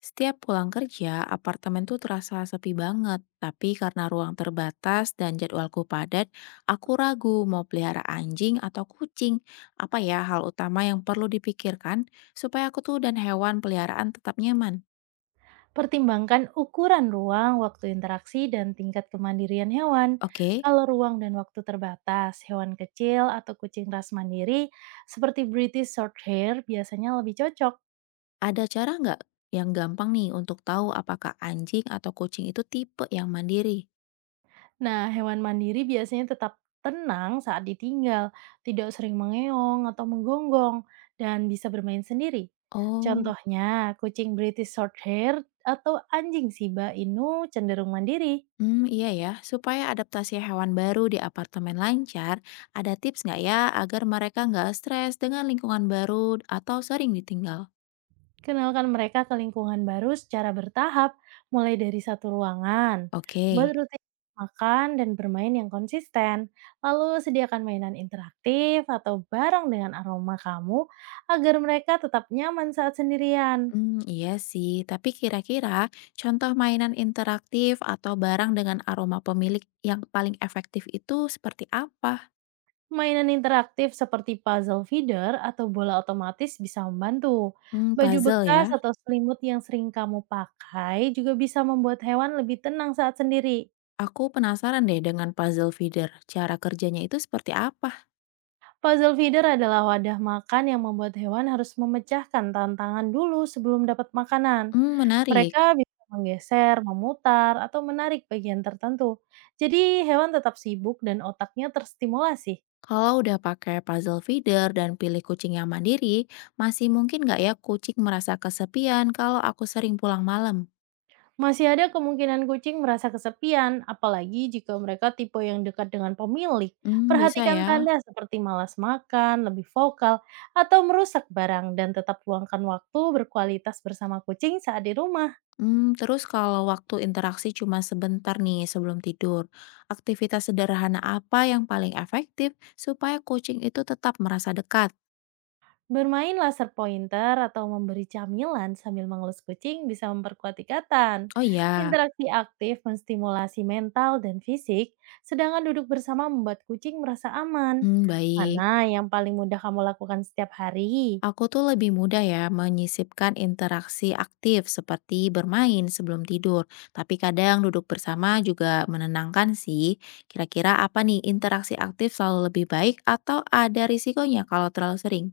Setiap pulang kerja, apartemen tuh terasa sepi banget. Tapi karena ruang terbatas dan jadwalku padat, aku ragu mau pelihara anjing atau kucing. Apa ya hal utama yang perlu dipikirkan supaya aku tuh dan hewan peliharaan tetap nyaman? Pertimbangkan ukuran ruang, waktu interaksi, dan tingkat kemandirian hewan. Oke, Kalau ruang dan waktu terbatas, hewan kecil atau kucing ras mandiri seperti British Shorthair biasanya lebih cocok. ada cara nggak yang gampang nih untuk tahu apakah anjing atau kucing itu tipe yang mandiri? Nah, hewan mandiri biasanya tetap tenang saat ditinggal, tidak sering mengeong atau menggonggong, dan bisa bermain sendiri. Oh. Contohnya, kucing British Shorthair atau anjing Shiba Inu cenderung mandiri. Iya ya, supaya adaptasi hewan baru di apartemen lancar, ada tips nggak ya agar mereka nggak stres dengan lingkungan baru atau sering ditinggal? Kenalkan mereka ke lingkungan baru secara bertahap, mulai dari satu ruangan. Oke. Buat rutin makan dan bermain yang konsisten. Lalu sediakan mainan interaktif atau barang dengan aroma kamu agar mereka tetap nyaman saat sendirian. Iya sih, tapi kira-kira contoh mainan interaktif atau barang dengan aroma pemilik yang paling efektif itu seperti apa? Mainan interaktif seperti puzzle feeder atau bola otomatis bisa membantu. Baju Puzzle bekas ya. atau selimut yang sering kamu pakai juga bisa membuat hewan lebih tenang saat sendiri. Aku penasaran deh dengan puzzle feeder. Cara kerjanya itu seperti apa? Puzzle feeder adalah wadah makan yang membuat hewan harus memecahkan tantangan dulu sebelum dapat makanan. Hmm, menarik. Mereka bisa menggeser, memutar, atau menarik bagian tertentu. Jadi hewan tetap sibuk dan otaknya terstimulasi. Kalau udah pakai puzzle feeder dan pilih kucing yang mandiri, masih mungkin nggak ya kucing merasa kesepian kalau aku sering pulang malam? Masih ada kemungkinan kucing merasa kesepian, apalagi jika mereka tipe yang dekat dengan pemilik. Hmm, bisa Perhatikan ya. tanda seperti malas makan, lebih vokal, atau merusak barang dan tetap luangkan waktu berkualitas bersama kucing saat di rumah. Terus kalau waktu interaksi cuma sebentar nih sebelum tidur, aktivitas sederhana apa yang paling efektif supaya kucing itu tetap merasa dekat? Bermain laser pointer atau memberi camilan sambil mengelus kucing bisa memperkuat ikatan. Oh ya, Interaksi aktif menstimulasi mental dan fisik, sedangkan duduk bersama membuat kucing merasa aman. hmm, baik. Mana yang paling mudah kamu lakukan setiap hari? Aku tuh lebih mudah ya menyisipkan interaksi aktif seperti bermain sebelum tidur. Tapi kadang duduk bersama juga menenangkan sih. Kira-kira apa nih interaksi aktif selalu lebih baik atau ada risikonya kalau terlalu sering?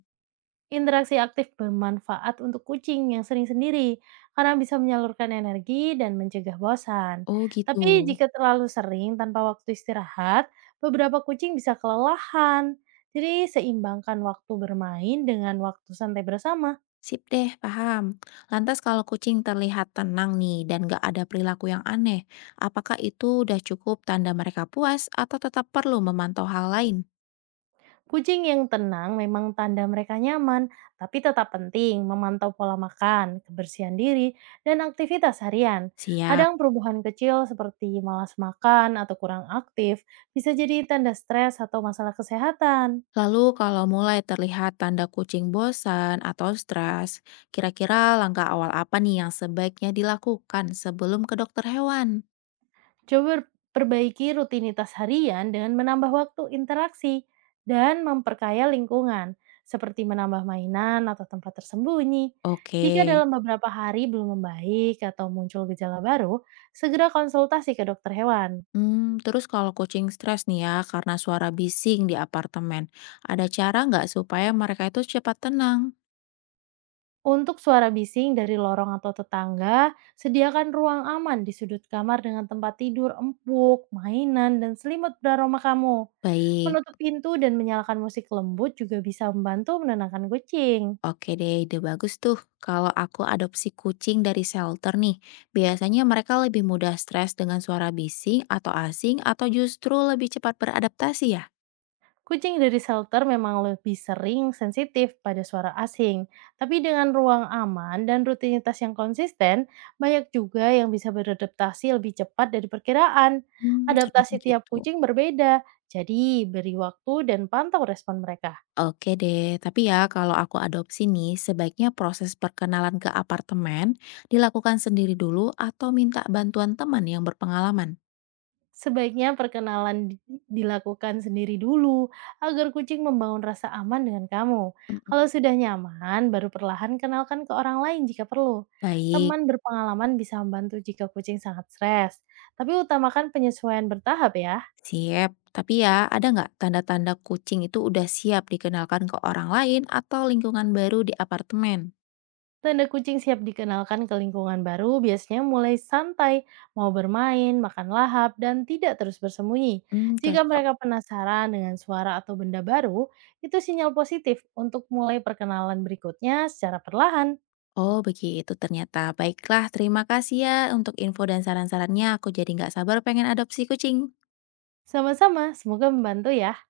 Interaksi aktif bermanfaat untuk kucing yang sering sendiri karena bisa menyalurkan energi dan mencegah bosan. Oh gitu. Tapi jika terlalu sering tanpa waktu istirahat, beberapa kucing bisa kelelahan. Jadi seimbangkan waktu bermain dengan waktu santai bersama. Sip deh, paham. Lantas kalau kucing terlihat tenang nih dan gak ada perilaku yang aneh, apakah itu udah cukup tanda mereka puas atau tetap perlu memantau hal lain? Kucing yang tenang memang tanda mereka nyaman, tapi tetap penting memantau pola makan, kebersihan diri, dan aktivitas harian. Siap. Kadang perubahan kecil seperti malas makan atau kurang aktif bisa jadi tanda stres atau masalah kesehatan. Lalu kalau mulai terlihat tanda kucing bosan atau stres, kira-kira langkah awal apa nih yang sebaiknya dilakukan sebelum ke dokter hewan? Coba perbaiki rutinitas harian dengan menambah waktu interaksi dan memperkaya lingkungan, seperti menambah mainan atau tempat tersembunyi. Oke. Jika dalam beberapa hari belum membaik atau muncul gejala baru, segera konsultasi ke dokter hewan. Terus kalau kucing stres nih ya karena suara bising di apartemen, ada cara nggak supaya mereka itu cepat tenang? Untuk suara bising dari lorong atau tetangga, sediakan ruang aman di sudut kamar dengan tempat tidur empuk, mainan, dan selimut beraroma kamu. Baik, Menutup pintu dan menyalakan musik lembut juga bisa membantu menenangkan kucing. oke deh, ide bagus tuh. Kalau aku adopsi kucing dari shelter nih, biasanya mereka lebih mudah stres dengan suara bising atau asing atau justru lebih cepat beradaptasi ya? Kucing dari shelter memang lebih sering sensitif pada suara asing, tapi dengan ruang aman dan rutinitas yang konsisten, banyak juga yang bisa beradaptasi lebih cepat dari perkiraan. Mmm, ternyata Adaptasi tiap gitu. kucing berbeda, jadi beri waktu dan pantau respon mereka. Oke deh, tapi ya kalau aku adopsi nih, sebaiknya proses perkenalan ke apartemen dilakukan sendiri dulu atau minta bantuan teman yang berpengalaman? Sebaiknya perkenalan dilakukan sendiri dulu agar kucing membangun rasa aman dengan kamu. Kalau Mhm. sudah nyaman, baru perlahan kenalkan ke orang lain jika perlu. Baik, Teman berpengalaman bisa membantu jika kucing sangat stres, tapi utamakan penyesuaian bertahap ya. siap. Tapi ya ada nggak tanda-tanda kucing itu udah siap dikenalkan ke orang lain atau lingkungan baru di apartemen? Tanda kucing siap dikenalkan ke lingkungan baru biasanya mulai santai, mau bermain, makan lahap, dan tidak terus bersembunyi. Hmm, Jika cocok. mereka penasaran dengan suara atau benda baru, itu sinyal positif untuk mulai perkenalan berikutnya secara perlahan. Oh begitu ternyata. Baiklah, terima kasih ya untuk info dan saran-sarannya. Aku jadi nggak sabar pengen adopsi kucing. Sama-sama, semoga membantu ya.